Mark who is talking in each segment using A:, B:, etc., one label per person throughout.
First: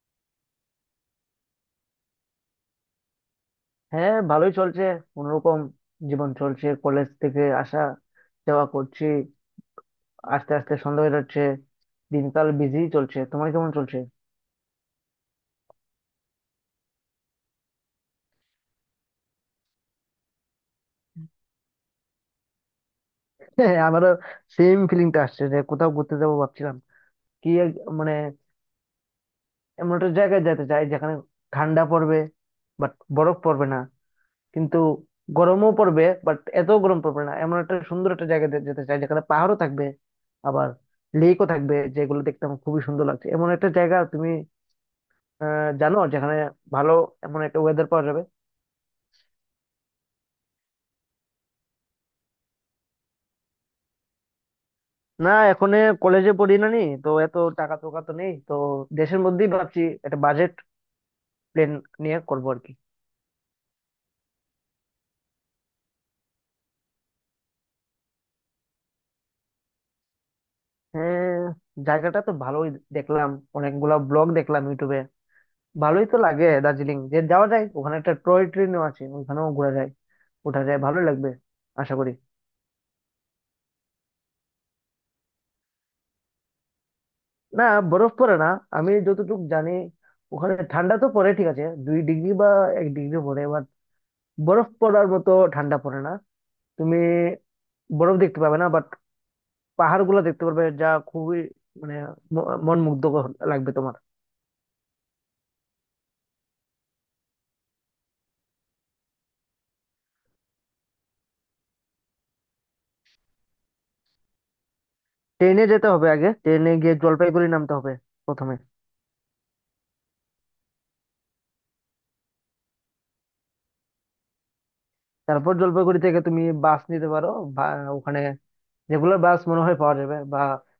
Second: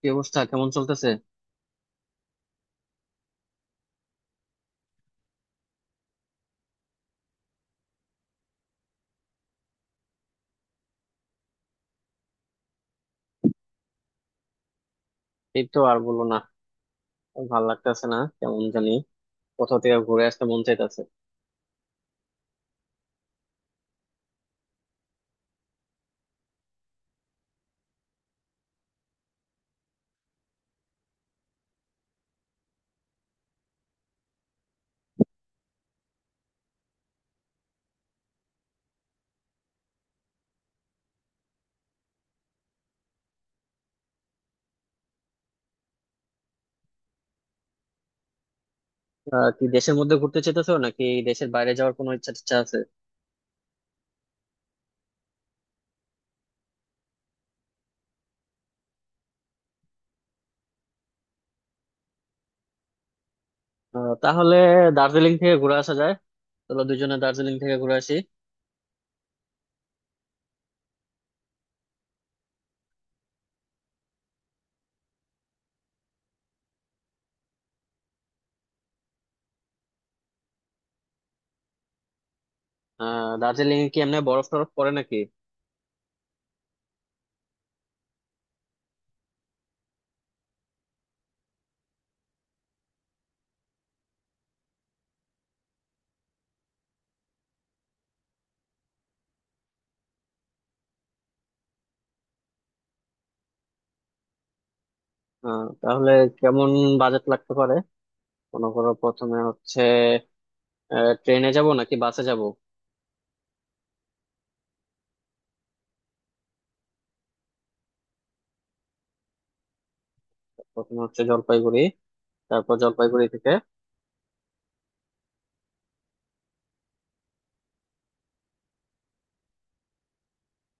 A: কি অবস্থা? কেমন চলতেছে?
B: হ্যাঁ, ভালোই চলছে। কোনোরকম জীবন চলছে, কলেজ থেকে আসা যাওয়া করছি। আস্তে আস্তে সন্ধ্যা হয়ে যাচ্ছে, দিনকাল বিজি চলছে। তোমার কেমন চলছে?
A: এই তো, আর বলো না। ভাল লাগতেছে না, কেমন জানি। কোথাও থেকে ঘুরে আসতে মন চাইতেছে।
B: হ্যাঁ, আমারও সেম ফিলিংটা আসছে, যে কোথাও ঘুরতে যাবো ভাবছিলাম। মানে এমন একটা জায়গায় যেতে চাই যেখানে ঠান্ডা পড়বে, বাট বরফ পড়বে না। কিন্তু গরমও পড়বে, বাট এত গরম পড়বে না। এমন একটা সুন্দর একটা জায়গায় যেতে চাই, যেখানে পাহাড়ও থাকবে, আবার লেকও থাকবে, যেগুলো দেখতে আমার খুবই সুন্দর লাগছে। এমন একটা জায়গা, তুমি জানো, যেখানে ভালো এমন একটা ওয়েদার পাওয়া যাবে।
A: কি দেশের মধ্যে ঘুরতে চাইতেছো নাকি দেশের বাইরে যাওয়ার কোনো ইচ্ছা টিচ্ছা আছে?
B: না, এখন কলেজে পড়ি না নি তো, এত টাকা টোকা তো নেই তো। দেশের মধ্যেই ভাবছি, একটা বাজেট প্ল্যান নিয়ে করবো আর কি।
A: তাহলে দার্জিলিং থেকে ঘুরে আসা যায়। চলো দুজনে দার্জিলিং থেকে ঘুরে আসি।
B: হ্যাঁ, জায়গাটা তো ভালোই দেখলাম, অনেকগুলা ব্লগ দেখলাম ইউটিউবে। ভালোই তো লাগে দার্জিলিং, যে যাওয়া যায়। ওখানে একটা টয় ট্রেনও আছে, ওখানেও ঘোরা যায়, ওঠা যায়। ভালো লাগবে আশা করি।
A: দার্জিলিং এ কি এমনি বরফ টরফ পড়ে নাকি?
B: না, বরফ পড়ে না, আমি যতটুকু জানি। ওখানে ঠান্ডা তো পড়ে ঠিক আছে, 2 ডিগ্রি বা 1 ডিগ্রি পড়ে এবার, বরফ পড়ার মতো ঠান্ডা পড়ে না। তুমি বরফ দেখতে পাবে না, বাট পাহাড় গুলো দেখতে পারবে, যা খুবই, মানে, মন মুগ্ধ লাগবে তোমার।
A: তাহলে কেমন বাজেট লাগতে পারে? মনে করো, প্রথমে হচ্ছে ট্রেনে যাব নাকি বাসে যাব?
B: ট্রেনে যেতে হবে। আগে ট্রেনে গিয়ে জলপাইগুড়ি নামতে হবে প্রথমে।
A: প্রথমে হচ্ছে জলপাইগুড়ি, তারপর জলপাইগুড়ি থেকে।
B: তারপর জলপাইগুড়ি থেকে তুমি বাস নিতে পারো, বা ওখানে রেগুলার বাস মনে হয় পাওয়া যাবে। বা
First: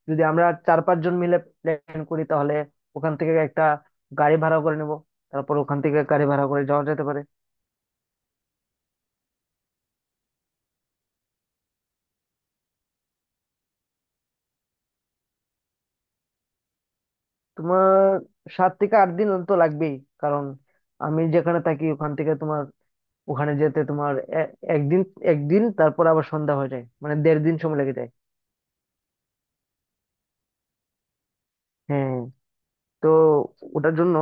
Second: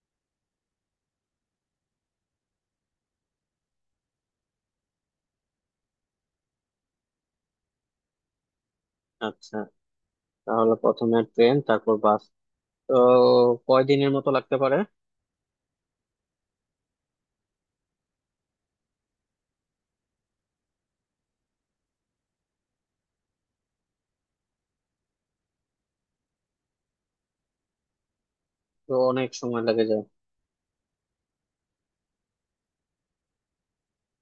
B: যদি আমরা চার পাঁচ জন মিলে প্ল্যান করি, তাহলে ওখান থেকে একটা গাড়ি ভাড়া করে নেব। তারপর ওখান থেকে গাড়ি ভাড়া করে যাওয়া যেতে পারে।
A: আচ্ছা, তাহলে প্রথমে ট্রেন, তারপর বাস। তো কয়দিনের মতো লাগতে পারে?
B: তোমার 7 থেকে 8 দিন তো লাগবেই, কারণ আমি যেখানে থাকি ওখান থেকে তোমার ওখানে যেতে তোমার এ- একদিন, একদিন, তারপর আবার সন্ধ্যা হয়ে যায়, মানে 1.5 দিন সময় লেগে যায়।
A: তো অনেক সময় লেগে যায়।
B: হ্যাঁ, তো ওটার জন্য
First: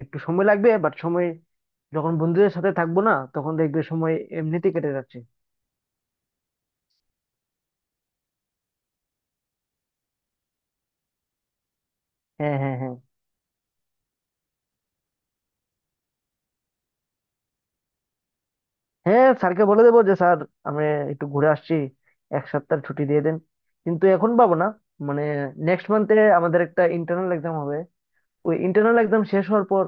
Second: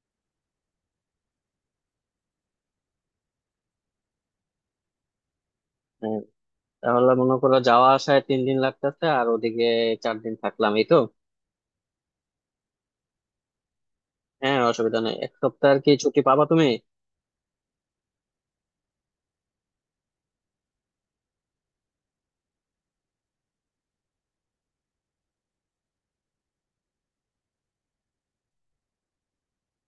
B: একটু সময় লাগবে, বাট সময়, যখন বন্ধুদের সাথে থাকবো না, তখন দেখবে সময় এমনিতে কেটে যাচ্ছে।
A: হ্যাঁ, তাহলে মনে করো যাওয়া আসায় 3 দিন লাগতেছে, আর ওদিকে 4 দিন থাকলাম, এই তো।
B: হ্যাঁ হ্যাঁ হ্যাঁ
A: হ্যাঁ, অসুবিধা নেই, এক সপ্তাহ আর কি। ছুটি পাবা তুমি?
B: হ্যাঁ স্যারকে বলে দেবো যে স্যার, আমরা একটু ঘুরে আসছি, 1 সপ্তাহ ছুটি দিয়ে দেন। কিন্তু এখন পাবো না, মানে নেক্সট মান্থে আমাদের একটা ইন্টারনাল এক্সাম হবে। ওই ইন্টারনাল এক্সাম শেষ হওয়ার পর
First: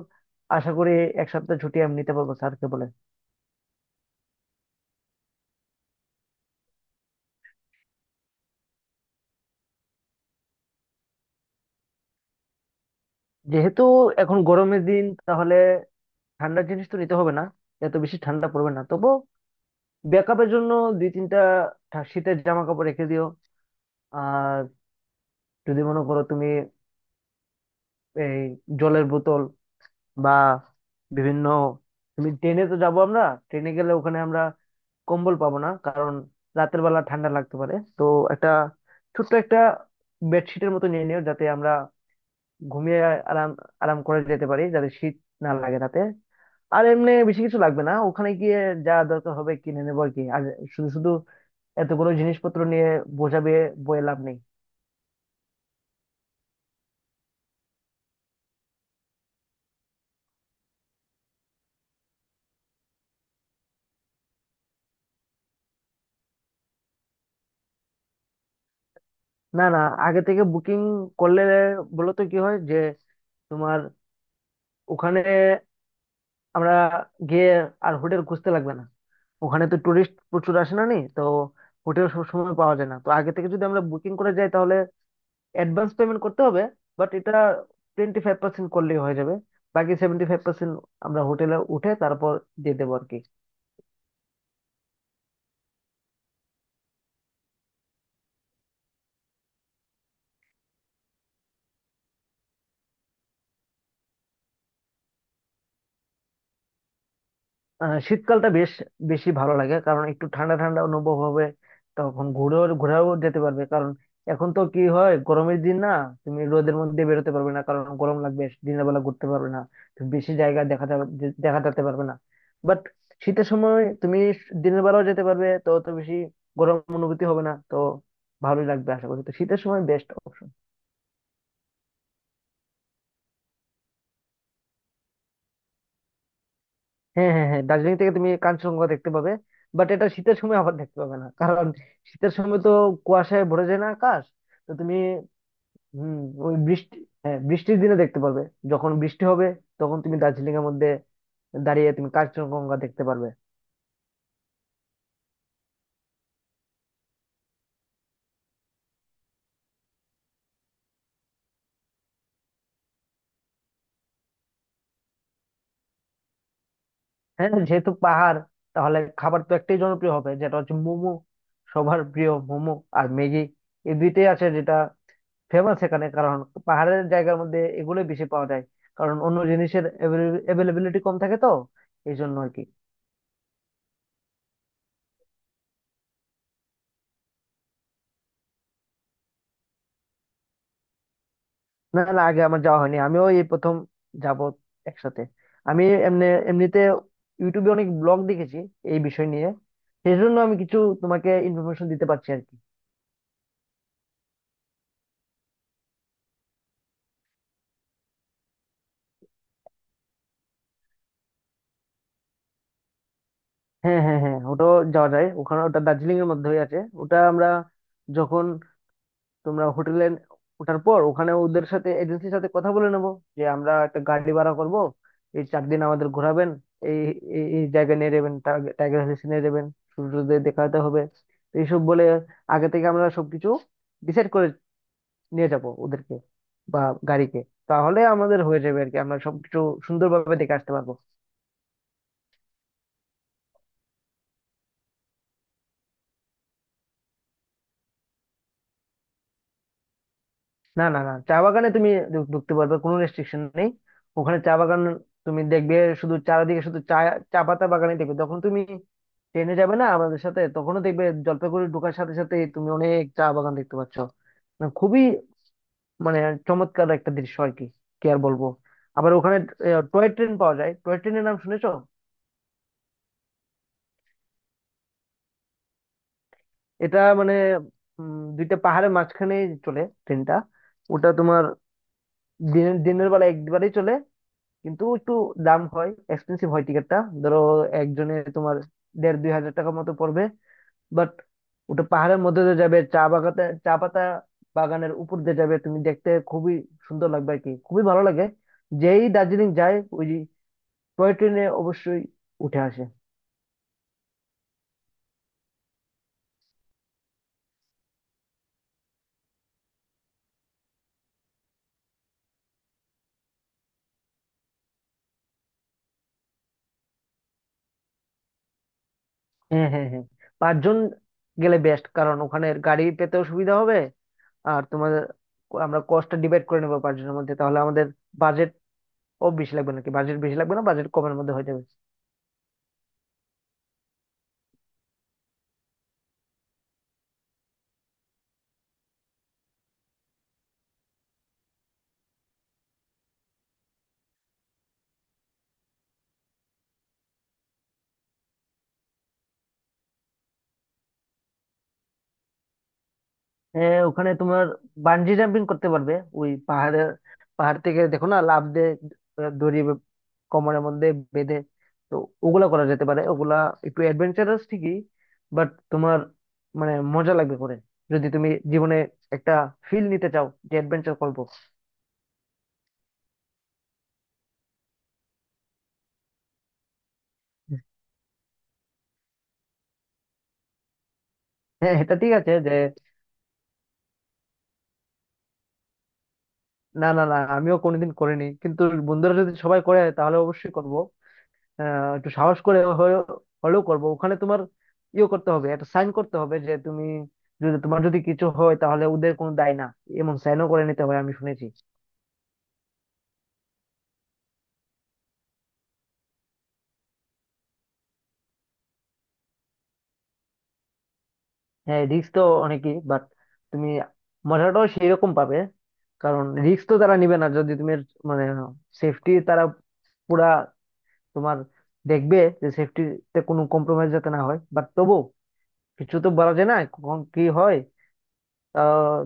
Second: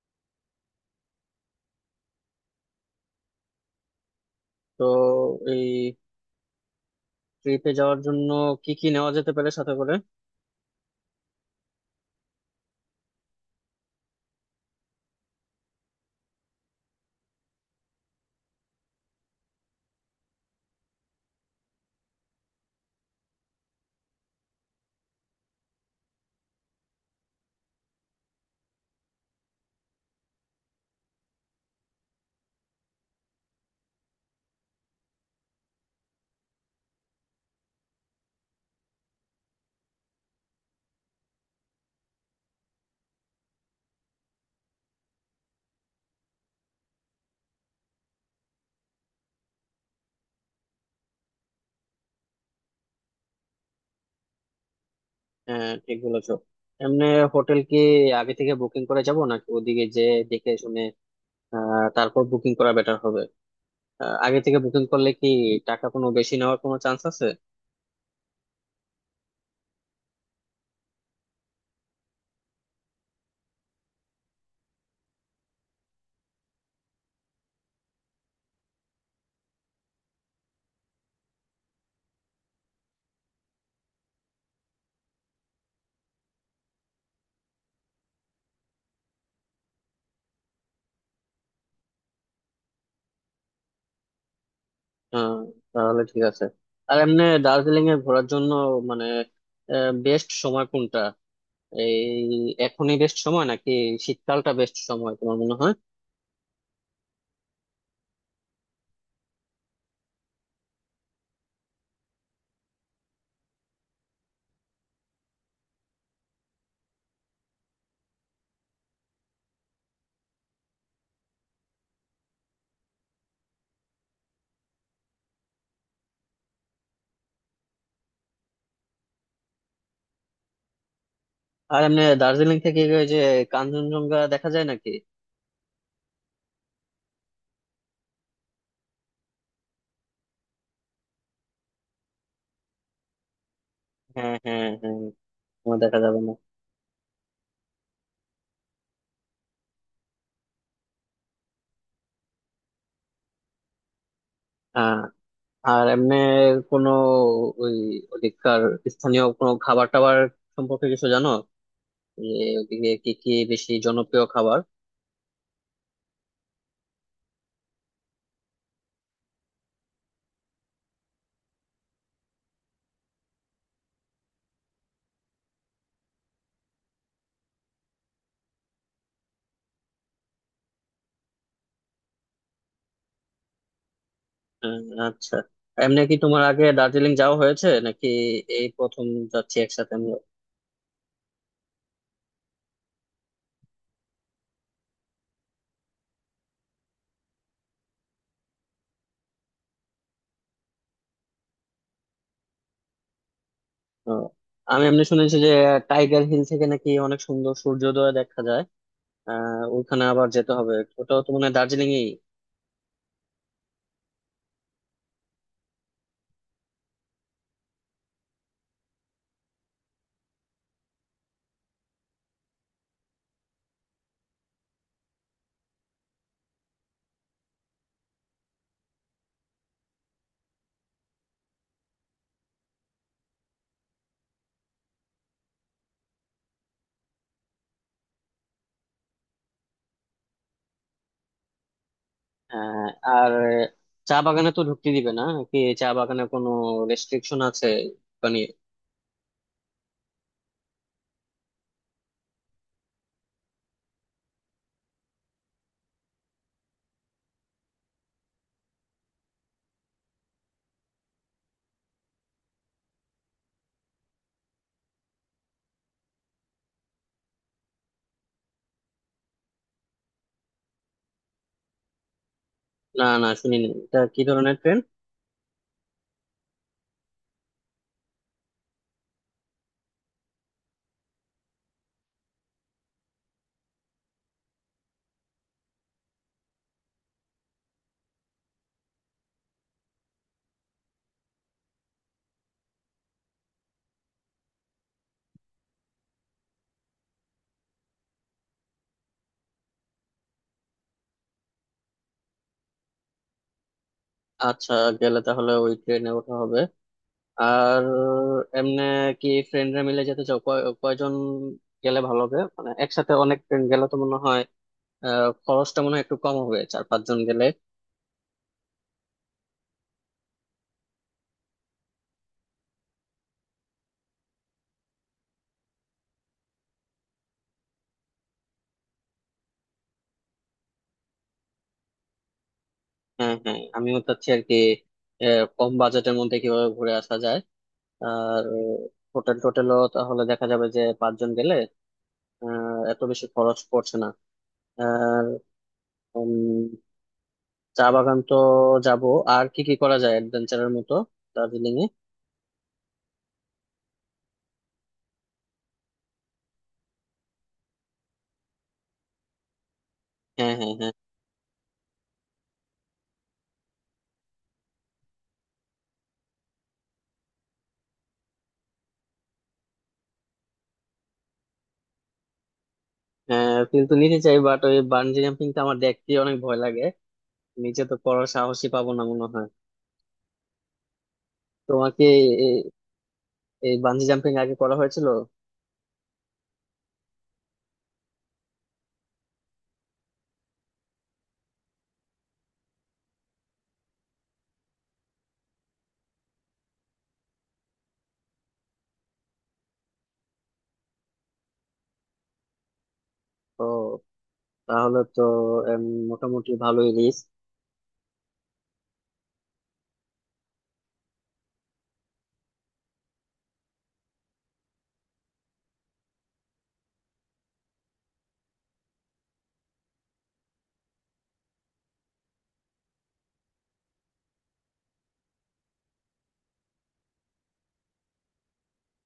B: আশা করি 1 সপ্তাহ ছুটি আমি নিতে পারবো স্যারকে বলে।
A: তো এই ট্রিপে যাওয়ার জন্য কি কি নেওয়া যেতে পারে সাথে করে?
B: যেহেতু এখন গরমের দিন, তাহলে ঠান্ডার জিনিস তো নিতে হবে না, এত বেশি ঠান্ডা পড়বে না। তবু ব্যাকআপের জন্য দুই তিনটা শীতের জামা কাপড় রেখে দিও। আর যদি মনে করো তুমি এই জলের বোতল বা বিভিন্ন, তুমি ট্রেনে তো যাবো আমরা। ট্রেনে গেলে ওখানে আমরা কম্বল পাবো না, কারণ রাতের বেলা ঠান্ডা লাগতে পারে। তো একটা ছোট্ট একটা বেডশিটের মতো নিয়ে নিও, যাতে আমরা ঘুমিয়ে আরাম আরাম করে যেতে পারি, যাতে শীত না লাগে রাতে। আর এমনি বেশি কিছু লাগবে না, ওখানে গিয়ে যা দরকার হবে কিনে নেবো আর কি। আর শুধু শুধু এতগুলো জিনিসপত্র নিয়ে বোঝাবে বয়ে লাভ নেই।
A: হ্যাঁ, ঠিক বলেছো। এমনি হোটেল কি আগে থেকে বুকিং করে যাব নাকি ওদিকে যে দেখে শুনে তারপর বুকিং করা বেটার হবে? আগে থেকে বুকিং করলে কি টাকা কোনো বেশি নেওয়ার কোনো চান্স আছে?
B: না না, আগে থেকে বুকিং করলে বলতো কি হয়, যে তোমার ওখানে আমরা গিয়ে আর হোটেল খুঁজতে লাগবে না। ওখানে তো টুরিস্ট প্রচুর আসে না নি তো, হোটেল সবসময় পাওয়া যায় না। তো আগে থেকে যদি আমরা বুকিং করে যাই, তাহলে অ্যাডভান্স পেমেন্ট করতে হবে, বাট এটা 25% করলেই হয়ে যাবে। বাকি 75% আমরা হোটেলে উঠে তারপর দিয়ে দেবো আর কি।
A: হ্যাঁ, তাহলে ঠিক আছে। আর এমনি দার্জিলিং এ ঘোরার জন্য মানে বেস্ট সময় কোনটা? এই এখনই বেস্ট সময় নাকি শীতকালটা বেস্ট সময় তোমার মনে হয়?
B: আহ, শীতকালটা বেশ বেশি ভালো লাগে, কারণ একটু ঠান্ডা ঠান্ডা অনুভব হবে। তখন ঘুরেও ঘোরাও যেতে পারবে, কারণ এখন তো কি হয়, গরমের দিন না, তুমি রোদের মধ্যে বেরোতে পারবে না, কারণ গরম লাগবে। দিনের বেলা ঘুরতে পারবে না তুমি, বেশি জায়গা দেখা যেতে পারবে না। বাট শীতের সময় তুমি দিনের বেলাও যেতে পারবে, তো অত বেশি গরম অনুভূতি হবে না। তো ভালোই লাগবে আশা করি, তো শীতের সময় বেস্ট অপশন।
A: আর এমনি দার্জিলিং থেকে ওই যে কাঞ্চনজঙ্ঘা দেখা যায় নাকি?
B: হ্যাঁ হ্যাঁ হ্যাঁ দার্জিলিং থেকে তুমি কাঞ্চনজঙ্ঘা দেখতে পাবে। বাট এটা শীতের সময় আবার দেখতে পাবে না, কারণ শীতের সময় তো কুয়াশায় ভরে যায় না আকাশ।
A: হ্যাঁ, হ্যাঁ,
B: তো তুমি
A: হ্যাঁ, তোমার দেখা
B: হম,
A: যাবে না।
B: ওই বৃষ্টি, হ্যাঁ, বৃষ্টির দিনে দেখতে পাবে। যখন বৃষ্টি হবে, তখন তুমি দার্জিলিং এর মধ্যে দাঁড়িয়ে তুমি কাঞ্চনজঙ্ঘা দেখতে পারবে।
A: হ্যাঁ। আর এমনি কোনো ওই ওদিককার স্থানীয় কোনো খাবার টাবার সম্পর্কে কিছু জানো, যে ওদিকে কি কি বেশি জনপ্রিয় খাবার?
B: হ্যাঁ, যেহেতু পাহাড়, তাহলে খাবার তো একটাই জনপ্রিয় হবে, যেটা হচ্ছে মোমো। সবার প্রিয় মোমো আর ম্যাগি, এই দুইটাই আছে যেটা ফেমাস এখানে। কারণ পাহাড়ের জায়গার মধ্যে এগুলোই বেশি পাওয়া যায়, কারণ অন্য জিনিসের অ্যাভেলেবিলিটি কম থাকে তো, এই জন্য আর কি।
A: আহ, আচ্ছা, এমনি কি তোমার আগে দার্জিলিং যাওয়া হয়েছে নাকি? এই প্রথম যাচ্ছি একসাথে আমরা।
B: না না, আগে আমার যাওয়া হয়নি, আমিও এই প্রথম যাব একসাথে। আমি এমনি এমনিতে ইউটিউবে অনেক ব্লগ দেখেছি এই বিষয় নিয়ে। সেই জন্য আমি কিছু তোমাকে ইনফরমেশন দিতে পারছি আর কি।
A: আহ, আমি এমনি শুনেছি যে টাইগার হিল থেকে নাকি অনেক সুন্দর সূর্যোদয় দেখা যায়। ওইখানে আবার যেতে হবে। ওটাও তো মানে দার্জিলিং এই।
B: হ্যাঁ হ্যাঁ হ্যাঁ ওটাও যাওয়া যায়। ওখানে ওটা দার্জিলিং এর মধ্যেই আছে। ওটা আমরা, যখন তোমরা হোটেলে ওঠার পর, ওখানে ওদের সাথে এজেন্সির সাথে কথা বলে নেবো যে আমরা একটা গাড়ি ভাড়া করব এই 4 দিন। আমাদের ঘোরাবেন এই এই এই জায়গায় নিয়ে যাবেন, টাইগার হিলস নিয়ে যাবেন, সূর্যোদয় দেখাতে হবে। তো এইসব বলে আগে থেকে আমরা সবকিছু ডিসাইড করে নিয়ে যাব ওদেরকে বা গাড়িকে। তাহলে আমাদের হয়ে যাবে আর কি, আমরা সবকিছু সুন্দরভাবে দেখে আসতে পারবো।
A: আর চা বাগানে তো ঢুকতে দিবে না নাকি? চা বাগানে কোনো রেস্ট্রিকশন আছে মানে?
B: না না না, চা বাগানে তুমি ঢুকতে পারবে, কোনো রেস্ট্রিকশন নেই। ওখানে চা বাগান তুমি দেখবে, শুধু চারিদিকে শুধু চা চা পাতা বাগানে দেখবে। যখন তুমি ট্রেনে যাবে না আমাদের সাথে, তখনও দেখবে জলপাইগুড়ি ঢোকার সাথে সাথে তুমি অনেক চা বাগান দেখতে পাচ্ছ। মানে খুবই, মানে, চমৎকার একটা দৃশ্য আর কি, কি আর বলবো। আবার ওখানে টয় ট্রেন পাওয়া যায়, টয় ট্রেনের নাম শুনেছো?
A: না, না, শুনিনি, এটা কি ধরনের ট্রেন?
B: এটা মানে, দুইটা পাহাড়ের মাঝখানে চলে ট্রেনটা। ওটা তোমার দিনের দিনের বেলা একবারেই চলে, কিন্তু একটু দাম হয়, এক্সপেন্সিভ হয় টিকিটটা। ধরো, একজনে তোমার দেড় দুই হাজার টাকার মতো পড়বে। বাট ওটা পাহাড়ের মধ্যে দিয়ে যাবে, চা বাগাতে চা পাতা বাগানের উপর দিয়ে যাবে, তুমি দেখতে খুবই সুন্দর লাগবে আর কি, খুবই ভালো লাগে। যেই দার্জিলিং যায়, ওই টয় ট্রেনে অবশ্যই উঠে আসে।
A: আচ্ছা, গেলে তাহলে ওই ট্রেনে ওঠা হবে। আর এমনি কি ফ্রেন্ডরা মিলে যেতে চাও? কয়জন গেলে ভালো হবে, মানে একসাথে অনেক ফ্রেন্ড গেলে তো মনে হয় খরচটা মনে হয় একটু কম হবে চার পাঁচজন গেলে।
B: হ্যাঁ হ্যাঁ হ্যাঁ পাঁচজন গেলে বেস্ট, কারণ ওখানে গাড়ি পেতেও সুবিধা হবে। আর তোমার আমরা কস্টটা ডিভাইড করে নেবো পাঁচজনের মধ্যে, তাহলে আমাদের বাজেট ও বেশি লাগবে নাকি, বাজেট বেশি লাগবে না, বাজেট কমের মধ্যে হয়ে যাবে।
A: হ্যাঁ, হ্যাঁ, আমিও চাচ্ছি আর কি। কম বাজেটের মধ্যে কিভাবে ঘুরে আসা যায়। আর হোটেল টোটেলও তাহলে দেখা যাবে যে পাঁচজন গেলে এত বেশি খরচ পড়ছে না। আর উম, চা বাগান তো যাব। আর কি কি করা যায় অ্যাডভেঞ্চারের মতো দার্জিলিং এ?
B: হ্যাঁ, ওখানে তোমার বানজি জাম্পিং করতে পারবে, ওই পাহাড় থেকে, দেখো না, লাফ দিয়ে, আহ, দড়ি
A: হ্যাঁ,
B: কোমরের
A: হ্যাঁ,
B: মধ্যে
A: হ্যাঁ,
B: বেঁধে। তো ওগুলা করা যেতে পারে, ওগুলা একটু অ্যাডভেঞ্চারাস ঠিকই, বাট তোমার মানে মজা লাগবে করে, যদি তুমি জীবনে একটা ফিল নিতে চাও যে অ্যাডভেঞ্চার করবো।
A: হ্যাঁ, কিন্তু নিতে চাই বাট ওই বানজি জাম্পিং টা আমার দেখতে অনেক ভয় লাগে। নিচে তো করার সাহসই পাবো না মনে হয়।
B: হ্যাঁ, এটা
A: তোমাকে
B: ঠিক আছে যে
A: এ- এই বানজি জাম্পিং আগে করা হয়েছিল?
B: না না না, আমিও কোনোদিন করিনি, কিন্তু বন্ধুরা যদি সবাই করে তাহলে অবশ্যই করব। আহ, একটু সাহস করে হলেও করব। ওখানে তোমার ইয়ে করতে হবে, একটা সাইন করতে হবে যে তুমি, যদি তোমার যদি কিছু হয় তাহলে ওদের কোনো দায় না, এমন সাইনও করে নিতে হয়, আমি শুনেছি।
A: তো তাহলে তো এম, মোটামুটি ভালোই রিস্ক।
B: হ্যাঁ, রিস্ক তো অনেকই, বাট তুমি মজাটাও সেই রকম পাবে। কারণ রিস্ক তো তারা নিবে না, যদি তুমি, মানে, সেফটি তারা পুরা তোমার দেখবে, যে সেফটিতে কোনো কম্প্রোমাইজ যাতে না হয়, বাট তবু কিছু তো বলা যায় না, কখন কি হয়। আহ,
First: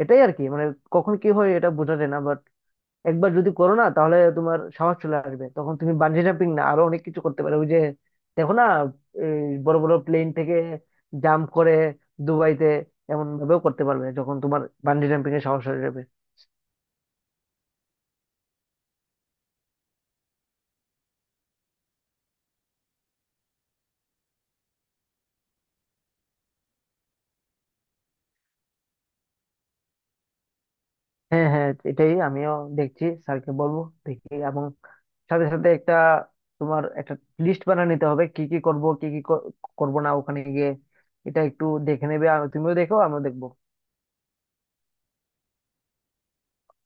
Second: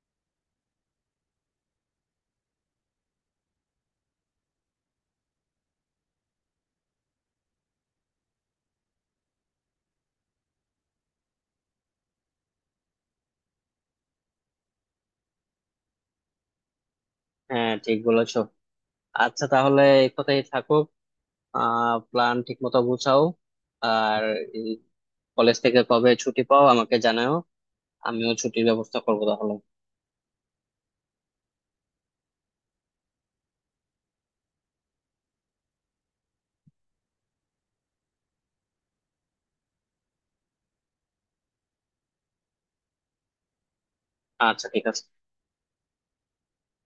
B: এটাই আর কি, মানে, কখন কি হয় এটা বোঝা যায় না। একবার যদি করো না, তাহলে তোমার সাহস চলে আসবে, তখন তুমি বানজি জাম্পিং না, আরো অনেক কিছু করতে পারো। ওই যে, দেখো না, এই বড় বড় প্লেন থেকে জাম্প করে দুবাইতে, এমন ভাবেও করতে পারবে, যখন তোমার বানজি জাম্পিং এর সাহস হয়ে যাবে।
A: হ্যাঁ, ঠিক বলেছো। আচ্ছা, তাহলে এই কথাই থাকুক। প্ল্যান ঠিক মতো গুছাও। আর কলেজ থেকে কবে ছুটি পাও আমাকে জানাও। আমিও ছুটির ব্যবস্থা করবো তাহলে।
B: হ্যাঁ হ্যাঁ এটাই আমিও দেখছি, স্যারকে বলবো দেখি, এবং সাথে সাথে একটা তোমার একটা লিস্ট বানিয়ে নিতে হবে, কি কি করব, কি কি করব না ওখানে গিয়ে। এটা একটু দেখে নেবে, আর তুমিও দেখো, আমিও দেখবো।
A: আচ্ছা, ঠিক আছে।